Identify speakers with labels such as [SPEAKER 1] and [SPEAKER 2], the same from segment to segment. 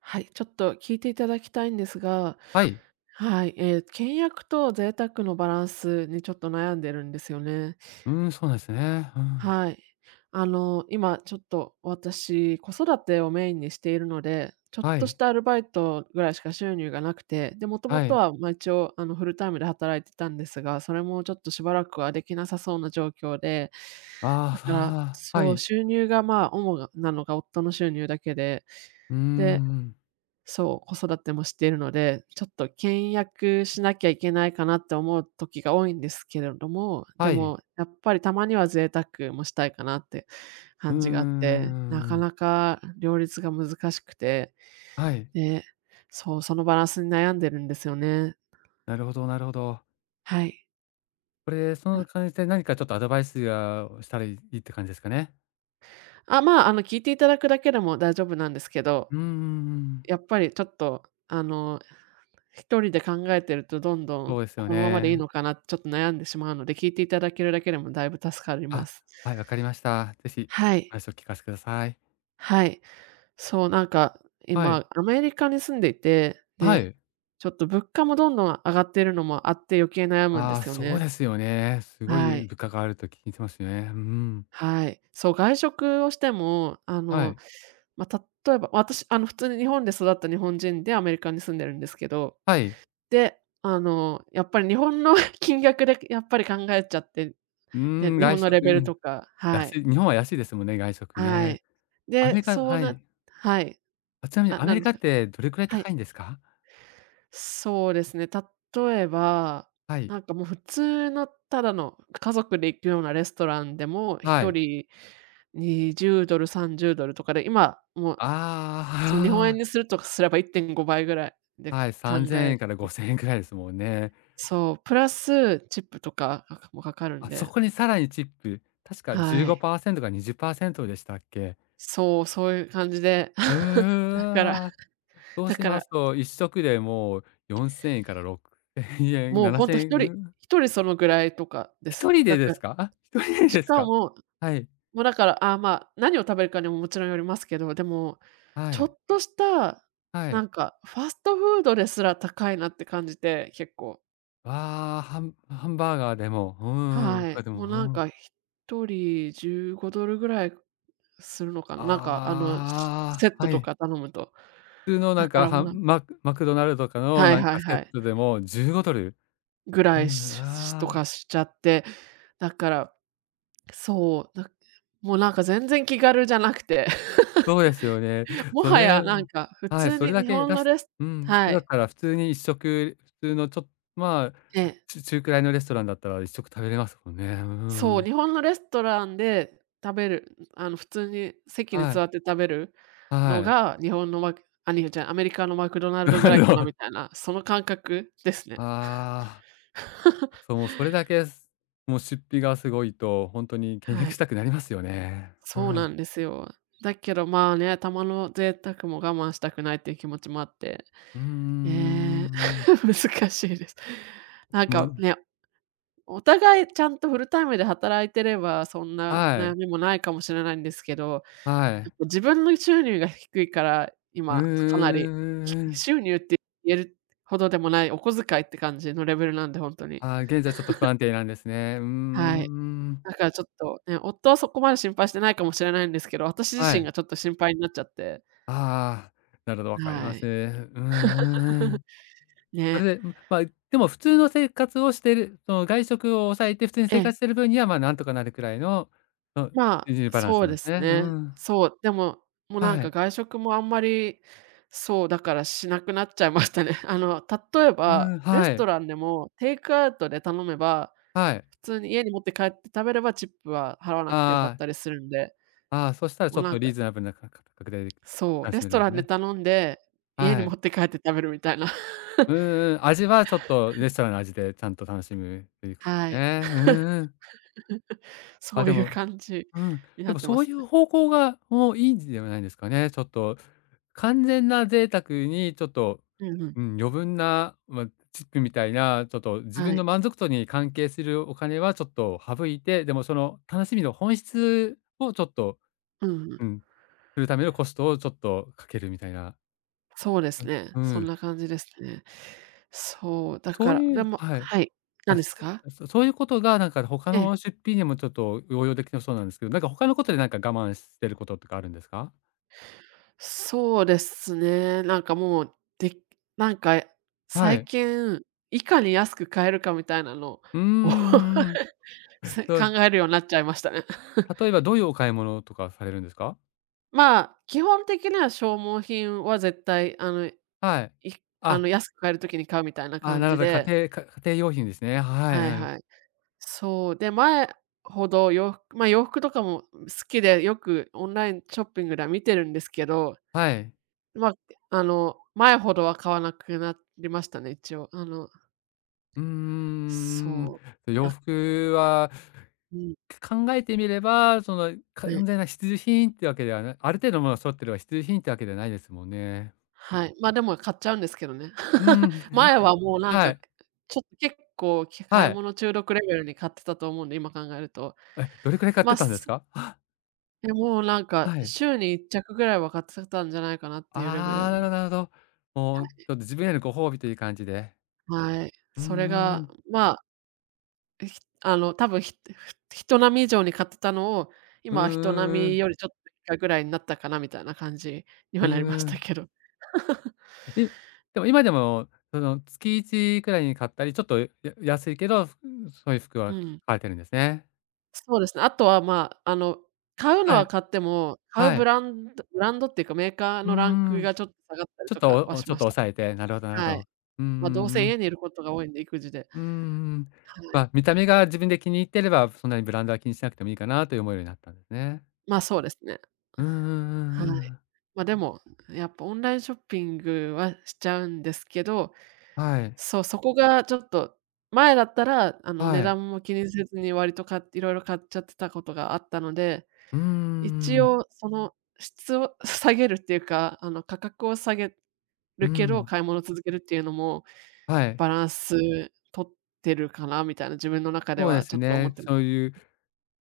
[SPEAKER 1] はい、ちょっと聞いていただきたいんですが、
[SPEAKER 2] はい。
[SPEAKER 1] はい、ええ、倹約と贅沢のバランスにちょっと悩んでるんですよね。
[SPEAKER 2] うーん、そうなんですね。うん。
[SPEAKER 1] はい。あの、今ちょっと私、子育てをメインにしているので、ちょっ
[SPEAKER 2] は
[SPEAKER 1] とし
[SPEAKER 2] い。
[SPEAKER 1] たアルバイトぐらいしか収入がなくて、で、もとも
[SPEAKER 2] は
[SPEAKER 1] と
[SPEAKER 2] い。
[SPEAKER 1] は、まあ、一応あのフルタイムで働いてたんですが、それもちょっとしばらくはできなさそうな状況で、
[SPEAKER 2] あ
[SPEAKER 1] だ
[SPEAKER 2] あ、
[SPEAKER 1] から、
[SPEAKER 2] はあ、は
[SPEAKER 1] そう、
[SPEAKER 2] い。
[SPEAKER 1] 収入が、まあ、主なのが夫の収入だけで、
[SPEAKER 2] うー
[SPEAKER 1] で、
[SPEAKER 2] ん。
[SPEAKER 1] そう、子育てもしているので、ちょっと倹約しなきゃいけないかなって思う時が多いんですけれども、で
[SPEAKER 2] はい。
[SPEAKER 1] もやっぱりたまには贅沢もしたいかなって
[SPEAKER 2] う
[SPEAKER 1] 感
[SPEAKER 2] ん
[SPEAKER 1] じがあっ
[SPEAKER 2] ん、
[SPEAKER 1] て、なかなか両立が難しくて、
[SPEAKER 2] はい。
[SPEAKER 1] で、そう、そのバランスに悩んでるんですよね。
[SPEAKER 2] なるほど、なるほど。
[SPEAKER 1] はい。
[SPEAKER 2] これ、そ
[SPEAKER 1] あ、
[SPEAKER 2] の感じで何かちょっとアドバイスをしたらいいって感じですかね？
[SPEAKER 1] あ、まあ、あの、聞いていただくだけでも大丈夫なんですけど、
[SPEAKER 2] うんん。
[SPEAKER 1] やっぱりちょっと、あの、一人で考えてるとどんど
[SPEAKER 2] そ
[SPEAKER 1] ん
[SPEAKER 2] うですよ
[SPEAKER 1] このままでいい
[SPEAKER 2] ね。
[SPEAKER 1] のかなってちょっと悩んでしまうので、聞いていただけるだけでもだいぶ助かりま
[SPEAKER 2] あ、
[SPEAKER 1] す。
[SPEAKER 2] はい、わかりました。ぜひ
[SPEAKER 1] は
[SPEAKER 2] お
[SPEAKER 1] い、
[SPEAKER 2] 話を聞かせてください。
[SPEAKER 1] はい。そう、なんか
[SPEAKER 2] はい。
[SPEAKER 1] 今アメリカに住んでいて、
[SPEAKER 2] は
[SPEAKER 1] で、
[SPEAKER 2] い。
[SPEAKER 1] ちょっと物価もどんどん上がっているのもあって余計悩むんで
[SPEAKER 2] ああ、
[SPEAKER 1] すよ
[SPEAKER 2] そう
[SPEAKER 1] ね。
[SPEAKER 2] ですよね。すご
[SPEAKER 1] は
[SPEAKER 2] い
[SPEAKER 1] い、
[SPEAKER 2] 物価があると聞いてますよね。うんん。
[SPEAKER 1] はい。そう、外食をしても、あ
[SPEAKER 2] は
[SPEAKER 1] の、
[SPEAKER 2] い。
[SPEAKER 1] まあ、例えば、私、あの、普通に日本で育った日本人でアメリカに住んでるんですけど、
[SPEAKER 2] はい。
[SPEAKER 1] で、あの、やっぱり日本の 金額でやっぱり考えちゃって、
[SPEAKER 2] う
[SPEAKER 1] で、
[SPEAKER 2] ーん、
[SPEAKER 1] 日
[SPEAKER 2] 外
[SPEAKER 1] 本のレ
[SPEAKER 2] 食
[SPEAKER 1] ベル
[SPEAKER 2] に
[SPEAKER 1] とか、は
[SPEAKER 2] 安
[SPEAKER 1] い。
[SPEAKER 2] い、日本は安いですもんね、外食
[SPEAKER 1] は
[SPEAKER 2] ね。
[SPEAKER 1] い。
[SPEAKER 2] アメ
[SPEAKER 1] で、
[SPEAKER 2] リカ、
[SPEAKER 1] そう
[SPEAKER 2] は
[SPEAKER 1] な
[SPEAKER 2] い。
[SPEAKER 1] はい。
[SPEAKER 2] あ、ちなみに
[SPEAKER 1] あ、
[SPEAKER 2] アメ
[SPEAKER 1] なん
[SPEAKER 2] リ
[SPEAKER 1] でし
[SPEAKER 2] カっ
[SPEAKER 1] ょう。
[SPEAKER 2] てどれくらい
[SPEAKER 1] はい。
[SPEAKER 2] 高いんですか？
[SPEAKER 1] そうですね、例えば、
[SPEAKER 2] はい。
[SPEAKER 1] なんかもう普通のただの家族で行くようなレストランでも、
[SPEAKER 2] は
[SPEAKER 1] 1
[SPEAKER 2] い。
[SPEAKER 1] 人 $20、$30 とかで、今もう、その日本円
[SPEAKER 2] あ
[SPEAKER 1] にするとかすれば1.5倍ぐらいで
[SPEAKER 2] あ、はい、
[SPEAKER 1] 考
[SPEAKER 2] 3000
[SPEAKER 1] え
[SPEAKER 2] 円から5000円くらいですもんね。
[SPEAKER 1] そう、プラスチップとか、かかるん
[SPEAKER 2] あ、そ
[SPEAKER 1] で、
[SPEAKER 2] こにさらにチップ、確か
[SPEAKER 1] はい。
[SPEAKER 2] 15%か20％でしたっけ？
[SPEAKER 1] そう、そういう感じで、
[SPEAKER 2] う
[SPEAKER 1] だから、
[SPEAKER 2] わ。そう
[SPEAKER 1] だ
[SPEAKER 2] し
[SPEAKER 1] か
[SPEAKER 2] ま
[SPEAKER 1] ら、
[SPEAKER 2] すと、一食でもう4000円から6千円、
[SPEAKER 1] もうほん
[SPEAKER 2] 7000
[SPEAKER 1] と一
[SPEAKER 2] 円、う
[SPEAKER 1] 人
[SPEAKER 2] ん。
[SPEAKER 1] 一人そのぐらいとかです。
[SPEAKER 2] 1人
[SPEAKER 1] だ
[SPEAKER 2] でで
[SPEAKER 1] から、
[SPEAKER 2] すか？あ、人で
[SPEAKER 1] し
[SPEAKER 2] です
[SPEAKER 1] か
[SPEAKER 2] か？
[SPEAKER 1] も、
[SPEAKER 2] はい、
[SPEAKER 1] もうだから、あ、まあ、何を食べるかにももちろんよりますけど、でも、
[SPEAKER 2] は
[SPEAKER 1] ちょ
[SPEAKER 2] い、
[SPEAKER 1] っとした、
[SPEAKER 2] は
[SPEAKER 1] な
[SPEAKER 2] い。
[SPEAKER 1] んかファストフードですら高いなって感じて、結構。
[SPEAKER 2] ああ、ハンハンバーガーでも、うんん
[SPEAKER 1] は
[SPEAKER 2] とか
[SPEAKER 1] い。
[SPEAKER 2] でも、
[SPEAKER 1] もうなん
[SPEAKER 2] うん。
[SPEAKER 1] か一人 $15 ぐらいするのかな、なんかあの、セ
[SPEAKER 2] あ
[SPEAKER 1] ッ
[SPEAKER 2] あ、
[SPEAKER 1] ト
[SPEAKER 2] は
[SPEAKER 1] と
[SPEAKER 2] い。
[SPEAKER 1] か頼むと。
[SPEAKER 2] 普通の
[SPEAKER 1] だ
[SPEAKER 2] なん
[SPEAKER 1] か
[SPEAKER 2] か
[SPEAKER 1] らもう
[SPEAKER 2] は
[SPEAKER 1] なんか
[SPEAKER 2] マクマクドナルドとかの
[SPEAKER 1] はい
[SPEAKER 2] なん
[SPEAKER 1] はい
[SPEAKER 2] かセ
[SPEAKER 1] は
[SPEAKER 2] ッ
[SPEAKER 1] い。
[SPEAKER 2] トでも $15。
[SPEAKER 1] ぐら
[SPEAKER 2] う
[SPEAKER 1] い、
[SPEAKER 2] ん、
[SPEAKER 1] しと
[SPEAKER 2] あ
[SPEAKER 1] か
[SPEAKER 2] あ、
[SPEAKER 1] しちゃって、だから、そう、もうなんか全然気軽じゃなくて、
[SPEAKER 2] そうですよね。
[SPEAKER 1] も
[SPEAKER 2] そ
[SPEAKER 1] はや
[SPEAKER 2] れ、
[SPEAKER 1] なんか普
[SPEAKER 2] はい、
[SPEAKER 1] 通
[SPEAKER 2] そ
[SPEAKER 1] に
[SPEAKER 2] れだ
[SPEAKER 1] 日
[SPEAKER 2] け
[SPEAKER 1] 本
[SPEAKER 2] 出
[SPEAKER 1] の
[SPEAKER 2] し、
[SPEAKER 1] レス
[SPEAKER 2] うん、
[SPEAKER 1] は
[SPEAKER 2] だっ
[SPEAKER 1] い、
[SPEAKER 2] たら普通に一食、普通のちょ、ま
[SPEAKER 1] え
[SPEAKER 2] あ、
[SPEAKER 1] え、
[SPEAKER 2] ち中くらいのレストランだったら一食食べれますもんね。うん
[SPEAKER 1] そう、
[SPEAKER 2] うん。
[SPEAKER 1] 日本のレストランで食べる、あの普通に席に
[SPEAKER 2] は
[SPEAKER 1] 座
[SPEAKER 2] い、
[SPEAKER 1] って食べるの
[SPEAKER 2] はい。
[SPEAKER 1] が、日本のマクあ、にじゃ、アメリカのマクドナ ルドぐ
[SPEAKER 2] な
[SPEAKER 1] らい
[SPEAKER 2] る
[SPEAKER 1] か
[SPEAKER 2] ほ
[SPEAKER 1] な
[SPEAKER 2] ど。
[SPEAKER 1] みたいな、その感覚ですね。
[SPEAKER 2] ああ。そう、もうそれだけ、す、もう出費がすごいと、本当に倹
[SPEAKER 1] は
[SPEAKER 2] 約し
[SPEAKER 1] い、
[SPEAKER 2] たくなりますよね。う
[SPEAKER 1] そうな
[SPEAKER 2] ん。
[SPEAKER 1] んですよ。だけどまあね、たまの贅沢も我慢したくないっていう気持ちもあって、
[SPEAKER 2] うんうんん。
[SPEAKER 1] ええ、難しいです。なん
[SPEAKER 2] もう、
[SPEAKER 1] かね、お互いちゃんとフルタイムで働いてれば、そんな
[SPEAKER 2] は
[SPEAKER 1] 悩
[SPEAKER 2] い、
[SPEAKER 1] みもないかもしれないんですけど、や
[SPEAKER 2] は
[SPEAKER 1] っ
[SPEAKER 2] い。
[SPEAKER 1] ぱ自分の収入が低いから、
[SPEAKER 2] うん
[SPEAKER 1] 今かなり、
[SPEAKER 2] ん。
[SPEAKER 1] 収入って言えるほどでもない、お小遣いって感じのレベルなんで、本当に。
[SPEAKER 2] ああ、現在ちょっと不安定なんですね。う
[SPEAKER 1] はい。
[SPEAKER 2] んん。
[SPEAKER 1] だからちょっとね、夫はそこまで心配してないかもしれないんですけど、私
[SPEAKER 2] は
[SPEAKER 1] 自身
[SPEAKER 2] い。
[SPEAKER 1] がちょっと心配になっちゃって。
[SPEAKER 2] ああ、なるほど、わかり
[SPEAKER 1] は
[SPEAKER 2] ます。う
[SPEAKER 1] い。
[SPEAKER 2] んん。そ
[SPEAKER 1] ね。
[SPEAKER 2] れで、ま、まあ、でも普通の生活をしてる、その外食を抑えて普通に
[SPEAKER 1] え
[SPEAKER 2] 生
[SPEAKER 1] え。
[SPEAKER 2] 活してる分には、まあ、なんとかなるくらいの、その、
[SPEAKER 1] ま
[SPEAKER 2] 収
[SPEAKER 1] あ、
[SPEAKER 2] 入バランス
[SPEAKER 1] そう
[SPEAKER 2] なん
[SPEAKER 1] で
[SPEAKER 2] です
[SPEAKER 1] す
[SPEAKER 2] ね。う
[SPEAKER 1] ね。
[SPEAKER 2] ん。
[SPEAKER 1] そう、でも、もうなん
[SPEAKER 2] は
[SPEAKER 1] か
[SPEAKER 2] い。
[SPEAKER 1] 外食もあんまり、そう、だからしなくなっちゃいましたね。あの、例え
[SPEAKER 2] う
[SPEAKER 1] ば、
[SPEAKER 2] ん、
[SPEAKER 1] レ
[SPEAKER 2] は
[SPEAKER 1] スト
[SPEAKER 2] い、
[SPEAKER 1] ランでもテイクアウトで頼めば、
[SPEAKER 2] はい。
[SPEAKER 1] 普通に家に持って帰って食べればチップは払わなくてよかっ
[SPEAKER 2] ああ、
[SPEAKER 1] たりするんで、
[SPEAKER 2] ああ、そしたら
[SPEAKER 1] も
[SPEAKER 2] ち
[SPEAKER 1] う
[SPEAKER 2] ょっ
[SPEAKER 1] なん
[SPEAKER 2] と
[SPEAKER 1] か、
[SPEAKER 2] リーズナブルなか価格で
[SPEAKER 1] そう、
[SPEAKER 2] 楽
[SPEAKER 1] レ
[SPEAKER 2] し
[SPEAKER 1] ス
[SPEAKER 2] める
[SPEAKER 1] ト
[SPEAKER 2] んで
[SPEAKER 1] ラ
[SPEAKER 2] す
[SPEAKER 1] ンで
[SPEAKER 2] ね。
[SPEAKER 1] 頼んで、家に
[SPEAKER 2] は
[SPEAKER 1] 持
[SPEAKER 2] い。
[SPEAKER 1] って帰って食べるみたいな。
[SPEAKER 2] うんうん、味はちょっとレストランの味でちゃんと楽しむというこ
[SPEAKER 1] は
[SPEAKER 2] と
[SPEAKER 1] い。
[SPEAKER 2] ね。うん うん。
[SPEAKER 1] そ
[SPEAKER 2] あ、
[SPEAKER 1] う
[SPEAKER 2] で
[SPEAKER 1] いう
[SPEAKER 2] も、
[SPEAKER 1] 感じ
[SPEAKER 2] うん、
[SPEAKER 1] に
[SPEAKER 2] で
[SPEAKER 1] なっ
[SPEAKER 2] も
[SPEAKER 1] てま
[SPEAKER 2] そう
[SPEAKER 1] す
[SPEAKER 2] い
[SPEAKER 1] ね。
[SPEAKER 2] う方向がもういいんではないですかね。ちょっと完全な贅沢にちょっと、
[SPEAKER 1] うんうん。
[SPEAKER 2] うん、余分な、まあ、チップみたいな、ちょっと自
[SPEAKER 1] は
[SPEAKER 2] 分の
[SPEAKER 1] い。
[SPEAKER 2] 満足度に関係するお金はちょっと省いて、でもその楽しみの本質をちょっと、
[SPEAKER 1] うんうん。
[SPEAKER 2] うん、するためのコストをちょっとかけるみたいな。
[SPEAKER 1] そうで
[SPEAKER 2] う
[SPEAKER 1] す
[SPEAKER 2] ん、
[SPEAKER 1] ね。
[SPEAKER 2] う
[SPEAKER 1] そん
[SPEAKER 2] ん、
[SPEAKER 1] な感じですね。そう、だ
[SPEAKER 2] そ
[SPEAKER 1] か
[SPEAKER 2] う
[SPEAKER 1] ら、
[SPEAKER 2] い
[SPEAKER 1] で
[SPEAKER 2] う、
[SPEAKER 1] も
[SPEAKER 2] はい。
[SPEAKER 1] はい、何
[SPEAKER 2] あ、
[SPEAKER 1] ですか？
[SPEAKER 2] そういうことがなんか他
[SPEAKER 1] ええ、
[SPEAKER 2] の出費にもちょっと応用できなそうなんですけど、なんか他のことでなんか我慢してることとかあるんですか？
[SPEAKER 1] そうですね。なんかもう、で、なんか
[SPEAKER 2] は
[SPEAKER 1] 最
[SPEAKER 2] い。
[SPEAKER 1] 近、いかに安く買えるかみたいなのを
[SPEAKER 2] うんん。 そ
[SPEAKER 1] 考
[SPEAKER 2] う、
[SPEAKER 1] えるようになっちゃいましたね。
[SPEAKER 2] 例え ばどういうお買い物とかされるんですか？
[SPEAKER 1] まあ、基本的には消耗品は絶対あの、い
[SPEAKER 2] はい。
[SPEAKER 1] あの
[SPEAKER 2] あ、
[SPEAKER 1] 安く買えるときに買うみたいな
[SPEAKER 2] あ、
[SPEAKER 1] 感
[SPEAKER 2] なる
[SPEAKER 1] じ
[SPEAKER 2] ほど、
[SPEAKER 1] で、
[SPEAKER 2] 家庭か家庭用品ですね。はい、
[SPEAKER 1] はい
[SPEAKER 2] はい。なる、
[SPEAKER 1] はい。そう、で、前ほど洋服、まあ、洋服とかも好きで、よくオンラインショッピングでは見てるんですけど、
[SPEAKER 2] はい。
[SPEAKER 1] まあ、あの、前ほどは買わなくなりましたね、一応。あの、
[SPEAKER 2] うんん。
[SPEAKER 1] そう、
[SPEAKER 2] 洋服は、
[SPEAKER 1] うん、
[SPEAKER 2] 考えてみれば、その
[SPEAKER 1] はい。
[SPEAKER 2] 完全な必需品ってわけではない、ある程度のものが揃ってれば必需品ってわけではないですもんね。
[SPEAKER 1] はい、ま、でも買っちゃうんですけどね。
[SPEAKER 2] うん、
[SPEAKER 1] 前はもうなん
[SPEAKER 2] は
[SPEAKER 1] か、
[SPEAKER 2] い、
[SPEAKER 1] ちょっと結構、買
[SPEAKER 2] は
[SPEAKER 1] い
[SPEAKER 2] い。
[SPEAKER 1] 物中毒レベルに買ってたと思うんで、今考えると。
[SPEAKER 2] え、どれくらい買っ
[SPEAKER 1] ま
[SPEAKER 2] て
[SPEAKER 1] あ、
[SPEAKER 2] たんです
[SPEAKER 1] す、
[SPEAKER 2] か？あ、
[SPEAKER 1] でもうなんか、
[SPEAKER 2] はい。
[SPEAKER 1] 週に1着ぐらいは買ってたんじゃないかなっていうレベ
[SPEAKER 2] ああ、
[SPEAKER 1] ル
[SPEAKER 2] なるほ
[SPEAKER 1] で。
[SPEAKER 2] ど、なるほど。もうちょっと自分へのご褒美という感じで。
[SPEAKER 1] はい。
[SPEAKER 2] うんう
[SPEAKER 1] それ
[SPEAKER 2] んう
[SPEAKER 1] が、
[SPEAKER 2] ん。
[SPEAKER 1] まひあの、多分人並み以上に買ってたのを、
[SPEAKER 2] ー
[SPEAKER 1] 今は人並み
[SPEAKER 2] ん、
[SPEAKER 1] よりちょっと以下ぐらいになったかなみたいな感じに
[SPEAKER 2] う
[SPEAKER 1] はなりまし
[SPEAKER 2] ー
[SPEAKER 1] た
[SPEAKER 2] ん。
[SPEAKER 1] けど。
[SPEAKER 2] い、でも今でも、その、月1くらいに買ったり、ちょっとや、安いけど、そういう服
[SPEAKER 1] う
[SPEAKER 2] は
[SPEAKER 1] ん。
[SPEAKER 2] 買えてるんですね。
[SPEAKER 1] そうですね。あとは、まあ、あの、買うの
[SPEAKER 2] は
[SPEAKER 1] は
[SPEAKER 2] い、
[SPEAKER 1] 買っても、買う
[SPEAKER 2] は
[SPEAKER 1] ブ
[SPEAKER 2] い。
[SPEAKER 1] ランドブランドっていうかメーカー
[SPEAKER 2] うー
[SPEAKER 1] のランク
[SPEAKER 2] ん。
[SPEAKER 1] がちょっと下がったり
[SPEAKER 2] ちょっ
[SPEAKER 1] と
[SPEAKER 2] と、
[SPEAKER 1] か
[SPEAKER 2] お
[SPEAKER 1] は
[SPEAKER 2] お、
[SPEAKER 1] し
[SPEAKER 2] ちょっ
[SPEAKER 1] ま
[SPEAKER 2] と
[SPEAKER 1] した。
[SPEAKER 2] 抑えて、なるほど、なるほ
[SPEAKER 1] はい。
[SPEAKER 2] ど。うんう
[SPEAKER 1] ま、どうせ
[SPEAKER 2] んうん。
[SPEAKER 1] 家にいることが多いんで、育児で。
[SPEAKER 2] うんん。
[SPEAKER 1] は
[SPEAKER 2] ま
[SPEAKER 1] い。
[SPEAKER 2] あ見た目が自分で気に入ってれば、そんなにブランドは気にしなくてもいいかなという思うようになったんですね。
[SPEAKER 1] ま、そうですね。
[SPEAKER 2] うんうんう
[SPEAKER 1] はい。
[SPEAKER 2] んうん。
[SPEAKER 1] ま、でも、やっぱオンラインショッピングはしちゃうんですけど、
[SPEAKER 2] はい。
[SPEAKER 1] そう、そこがちょっと、前だったら、あの、値
[SPEAKER 2] はい。
[SPEAKER 1] 段も気にせずに割とかいろいろ買っちゃってたことがあったので、
[SPEAKER 2] うんうんう
[SPEAKER 1] 一
[SPEAKER 2] ん、
[SPEAKER 1] 応その質を 下げるっていうか、あの、価格を下げるけど、買い物続けるっていうのも、
[SPEAKER 2] はい。
[SPEAKER 1] バランス取ってるかなみたいな、自分の中で
[SPEAKER 2] そうで
[SPEAKER 1] はち
[SPEAKER 2] す
[SPEAKER 1] ょっと思っ
[SPEAKER 2] ね。
[SPEAKER 1] てま
[SPEAKER 2] そう
[SPEAKER 1] す、
[SPEAKER 2] いう、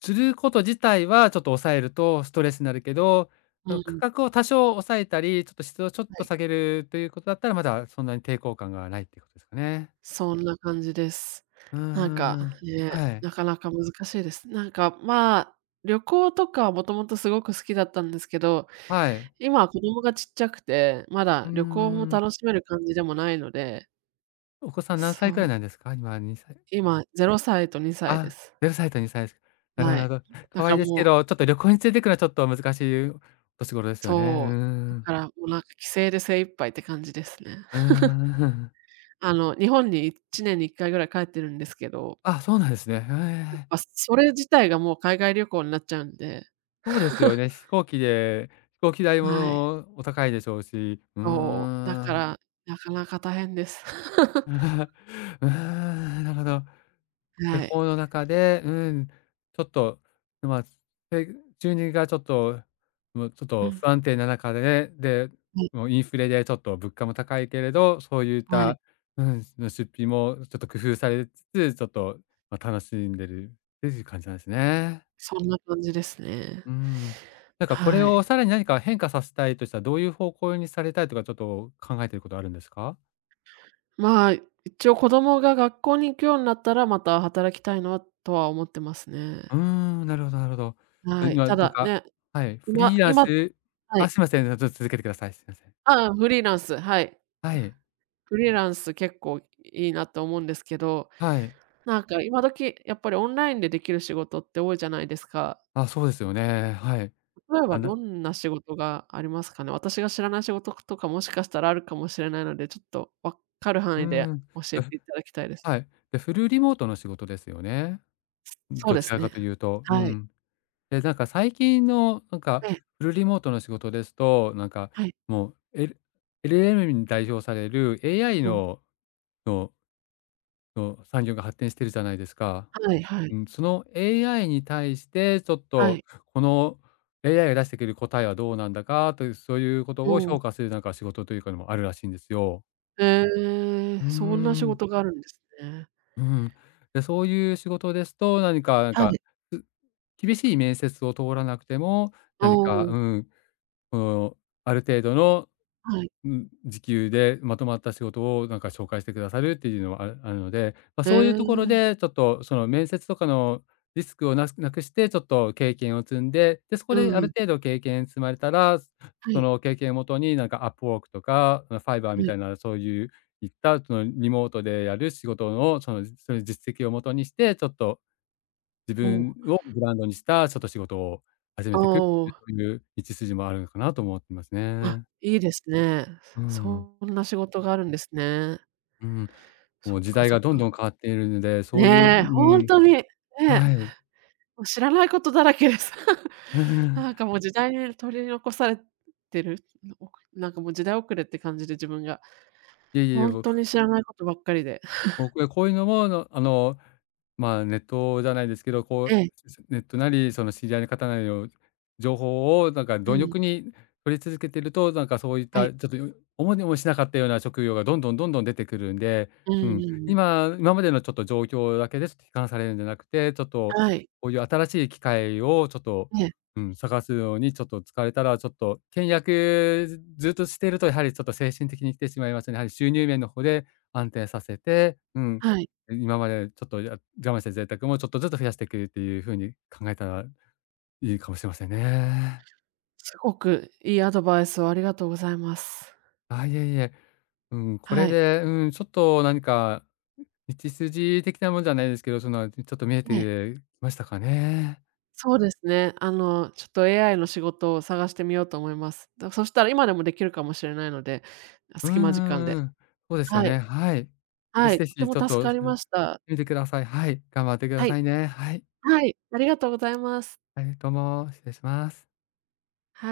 [SPEAKER 2] 釣ること自体はちょっと抑えるとストレスになるけど、
[SPEAKER 1] う
[SPEAKER 2] その価
[SPEAKER 1] ん。
[SPEAKER 2] 格を多少抑えたり、ちょっと質をちょっ
[SPEAKER 1] は
[SPEAKER 2] と
[SPEAKER 1] い。
[SPEAKER 2] 下げるということだったら、まだそんなに抵抗感がないっていうことですかね。
[SPEAKER 1] そんな感じです。
[SPEAKER 2] うん
[SPEAKER 1] なん
[SPEAKER 2] う
[SPEAKER 1] か、
[SPEAKER 2] んうん。
[SPEAKER 1] ね、
[SPEAKER 2] はい。
[SPEAKER 1] なかなか難しいです。なんか、まあ、旅行とかはもともとすごく好きだったんですけど、
[SPEAKER 2] はい。
[SPEAKER 1] 今は子供がちっちゃくて、ま
[SPEAKER 2] うー
[SPEAKER 1] だ旅行も
[SPEAKER 2] ん。
[SPEAKER 1] 楽しめる感じでもないので、
[SPEAKER 2] お子さん何歳く
[SPEAKER 1] そ
[SPEAKER 2] ら
[SPEAKER 1] う、
[SPEAKER 2] いなんですか？今2歳、
[SPEAKER 1] 今0歳と2歳で
[SPEAKER 2] あ、
[SPEAKER 1] す。
[SPEAKER 2] サイと2歳です。なるほ
[SPEAKER 1] は
[SPEAKER 2] ど、
[SPEAKER 1] い。
[SPEAKER 2] なるほど。
[SPEAKER 1] だ
[SPEAKER 2] 可
[SPEAKER 1] か
[SPEAKER 2] 愛い
[SPEAKER 1] ら
[SPEAKER 2] ですけ
[SPEAKER 1] もう
[SPEAKER 2] ど、ちょっと旅行に連れて行くのはちょっと難しいお年頃ですよね。うー
[SPEAKER 1] そう、だ
[SPEAKER 2] ん。
[SPEAKER 1] からもうなんか帰省で精一杯って感じですね。
[SPEAKER 2] うー ん。
[SPEAKER 1] あの、日本に1年に1回ぐらい帰ってるんですけど、
[SPEAKER 2] あ、そうなんですね。
[SPEAKER 1] やっ
[SPEAKER 2] へえ。
[SPEAKER 1] ぱそれ自体がもう海外旅行になっちゃうんで。
[SPEAKER 2] そうですよ ね。飛行機代
[SPEAKER 1] はい、
[SPEAKER 2] もお高いでしょうし。うー
[SPEAKER 1] そう、だか
[SPEAKER 2] ん。
[SPEAKER 1] ら、なかなか大変です。
[SPEAKER 2] うーん、なるほど。で
[SPEAKER 1] は
[SPEAKER 2] こ
[SPEAKER 1] い。
[SPEAKER 2] 行の中で、うん、ちょっと、まあ、え、収入がちょっと、もうちょっ
[SPEAKER 1] う
[SPEAKER 2] と
[SPEAKER 1] ん、
[SPEAKER 2] 不安定な中でね、で、
[SPEAKER 1] はい、
[SPEAKER 2] もうインフレでちょっと物価も高いけれど、そういっ
[SPEAKER 1] はい。
[SPEAKER 2] た、うん、の出費もちょっと工夫されつつ、ちょっと、まあ、楽しんでるっていう感じなんですね。
[SPEAKER 1] そんな感じですね。
[SPEAKER 2] うん。なんかこれ
[SPEAKER 1] はい。
[SPEAKER 2] をさらに何か変化させたいとしたら、どういう方向にされたいとか、ちょっと考えてることあるんですか？
[SPEAKER 1] まあ、一応子供が学校に行くようになったら、また働きたいなとは思ってますね。
[SPEAKER 2] うーん、なるほど、なるほど。え、
[SPEAKER 1] はい。
[SPEAKER 2] 今
[SPEAKER 1] た
[SPEAKER 2] なん
[SPEAKER 1] だ
[SPEAKER 2] か、
[SPEAKER 1] ね、
[SPEAKER 2] はい、フ
[SPEAKER 1] 今
[SPEAKER 2] リーラン
[SPEAKER 1] 今
[SPEAKER 2] ス、
[SPEAKER 1] は
[SPEAKER 2] あ、
[SPEAKER 1] い。
[SPEAKER 2] すいません、ちょっと続けてください。すいません。
[SPEAKER 1] ああ、フリーランス、はい。
[SPEAKER 2] はい、
[SPEAKER 1] フリーランス結構いいなと思うんですけど、
[SPEAKER 2] はい。
[SPEAKER 1] なんか今時やっぱりオンラインでできる仕事って多いじゃないですか。
[SPEAKER 2] あ、そうですよね、はい。
[SPEAKER 1] 例えば
[SPEAKER 2] あな、
[SPEAKER 1] どんな仕事がありますかね？私が知らない仕事とかもしかしたらあるかもしれないので、ちょっとわかる範
[SPEAKER 2] うー
[SPEAKER 1] 囲で
[SPEAKER 2] ん。
[SPEAKER 1] 教え
[SPEAKER 2] え、
[SPEAKER 1] ていただきたいです。
[SPEAKER 2] はい。で、フルリモートの仕事ですよね。
[SPEAKER 1] そう
[SPEAKER 2] ど
[SPEAKER 1] で
[SPEAKER 2] ち
[SPEAKER 1] す
[SPEAKER 2] ら
[SPEAKER 1] ね。
[SPEAKER 2] かというと、う
[SPEAKER 1] はい。
[SPEAKER 2] ん。で、なんか最近のなんか
[SPEAKER 1] ええ、
[SPEAKER 2] フルリモートの仕事ですと、なんか
[SPEAKER 1] はい。
[SPEAKER 2] もう、LLM に代表される AI
[SPEAKER 1] うん。
[SPEAKER 2] のの産業が発展してるじゃないですか。
[SPEAKER 1] はいはい。
[SPEAKER 2] うん、その AI に対して、ちょっ
[SPEAKER 1] は
[SPEAKER 2] と
[SPEAKER 1] い。
[SPEAKER 2] この AI が出してくる答えはどうなんだかという、そういうこと
[SPEAKER 1] う
[SPEAKER 2] を
[SPEAKER 1] ん。
[SPEAKER 2] 評価するなんか仕事というかのもあるらしいんですよ。
[SPEAKER 1] へえ、
[SPEAKER 2] うー
[SPEAKER 1] そんな仕
[SPEAKER 2] ん。
[SPEAKER 1] 事があるんですね。
[SPEAKER 2] うん。で、そういう仕事ですと、何かなん
[SPEAKER 1] は
[SPEAKER 2] か
[SPEAKER 1] い。
[SPEAKER 2] 厳しい面接を通らなくても、
[SPEAKER 1] お
[SPEAKER 2] 何か、
[SPEAKER 1] お、
[SPEAKER 2] うん、このある程度の、
[SPEAKER 1] はい。
[SPEAKER 2] うん、時給でまとまった仕事をなんか紹介してくださるっていうのはあるので、まあ、
[SPEAKER 1] へ
[SPEAKER 2] そういうところ
[SPEAKER 1] え、
[SPEAKER 2] でちょっとその面接とかのリスクをなすなくして、ちょっと経験を積んで、で、そこ
[SPEAKER 1] う
[SPEAKER 2] である
[SPEAKER 1] ん。
[SPEAKER 2] 程度経験積まれたら、
[SPEAKER 1] は
[SPEAKER 2] そ
[SPEAKER 1] い、
[SPEAKER 2] の経験をもとになんかアップワークとか、ファイバー
[SPEAKER 1] は
[SPEAKER 2] みた
[SPEAKER 1] い。
[SPEAKER 2] いなそういういったそのリモートでやる仕事のその実績をもとにして、ちょっと自
[SPEAKER 1] おお、
[SPEAKER 2] 分をブランドにしたちょっと仕事を始
[SPEAKER 1] お
[SPEAKER 2] めていくっていう、
[SPEAKER 1] お、
[SPEAKER 2] そういう道筋もあるのかなと思ってます
[SPEAKER 1] あ、
[SPEAKER 2] ね。
[SPEAKER 1] いいですね。
[SPEAKER 2] うん、
[SPEAKER 1] そんな仕事があるんですね。
[SPEAKER 2] うん。も
[SPEAKER 1] そ
[SPEAKER 2] う
[SPEAKER 1] っ
[SPEAKER 2] 時
[SPEAKER 1] か
[SPEAKER 2] 代
[SPEAKER 1] そ
[SPEAKER 2] が
[SPEAKER 1] っ
[SPEAKER 2] どんど
[SPEAKER 1] か。
[SPEAKER 2] ん変わっているので、そういう、
[SPEAKER 1] ねえ、ほ
[SPEAKER 2] う
[SPEAKER 1] ん
[SPEAKER 2] ん、
[SPEAKER 1] とに、ねえ、
[SPEAKER 2] はい。
[SPEAKER 1] もう知らないことだらけです。なんかも う時代に取り残されてる、なんかもう時代遅れって感じで自分が。
[SPEAKER 2] いえ、いえ、
[SPEAKER 1] ほんとに知らないことばっかりで。
[SPEAKER 2] 僕はこういうのも、あの、まあ、ネットじゃないですけど、こ
[SPEAKER 1] え
[SPEAKER 2] う、
[SPEAKER 1] え、
[SPEAKER 2] ネットなり、その知り合いの方なりの情報をなんか
[SPEAKER 1] う
[SPEAKER 2] 貪
[SPEAKER 1] ん。
[SPEAKER 2] 欲に取り続けてると、なんかそういっ
[SPEAKER 1] は
[SPEAKER 2] た
[SPEAKER 1] い。
[SPEAKER 2] ちょっと思いもしなかったような職業がどんどんどんどん出てくるんで、
[SPEAKER 1] うん
[SPEAKER 2] う
[SPEAKER 1] うん
[SPEAKER 2] ん、
[SPEAKER 1] うん。
[SPEAKER 2] 今までのちょっと状況だけでちょっと批判されるんじゃなくて、ちょっと
[SPEAKER 1] はい。
[SPEAKER 2] こういう新しい機会をちょっと、
[SPEAKER 1] ええ、
[SPEAKER 2] うん、探すのにちょっと疲れたら、ちょっと倹約ずっとしているとやはりちょっと精神的に来てしまいますね。やはり収入面の方で安定させて、うん、
[SPEAKER 1] はい。
[SPEAKER 2] 今までちょっとや、我慢してた贅沢もちょっとずつ増やしていくっていう風に考えたらいいかもしれませんね。
[SPEAKER 1] すごくいいアドバイスをありがとうございます。
[SPEAKER 2] あ、いえ、いえ。うん、こ
[SPEAKER 1] は
[SPEAKER 2] れ
[SPEAKER 1] い。
[SPEAKER 2] で、うん、ちょっと何か道筋的なもんじゃないですけど、その、ちょっと見え
[SPEAKER 1] ええ、
[SPEAKER 2] てきましたかね。
[SPEAKER 1] そうですね。あの、ちょっと AI の仕事を探してみようと思います。そしたら今でもできるかもしれないので、あ、
[SPEAKER 2] うん
[SPEAKER 1] 隙間時間
[SPEAKER 2] う
[SPEAKER 1] で。
[SPEAKER 2] んうん。そうですよ
[SPEAKER 1] はい。
[SPEAKER 2] ね、はい。ぜひ
[SPEAKER 1] はい、
[SPEAKER 2] ぜ
[SPEAKER 1] とて
[SPEAKER 2] ひ
[SPEAKER 1] も
[SPEAKER 2] ちょっ
[SPEAKER 1] 助
[SPEAKER 2] と、
[SPEAKER 1] かりました。
[SPEAKER 2] 見てください。はい、頑張ってくだ
[SPEAKER 1] はい。
[SPEAKER 2] さいね。はい。
[SPEAKER 1] はい、ありがとうございます。
[SPEAKER 2] はい、どうも、失礼します。
[SPEAKER 1] はい。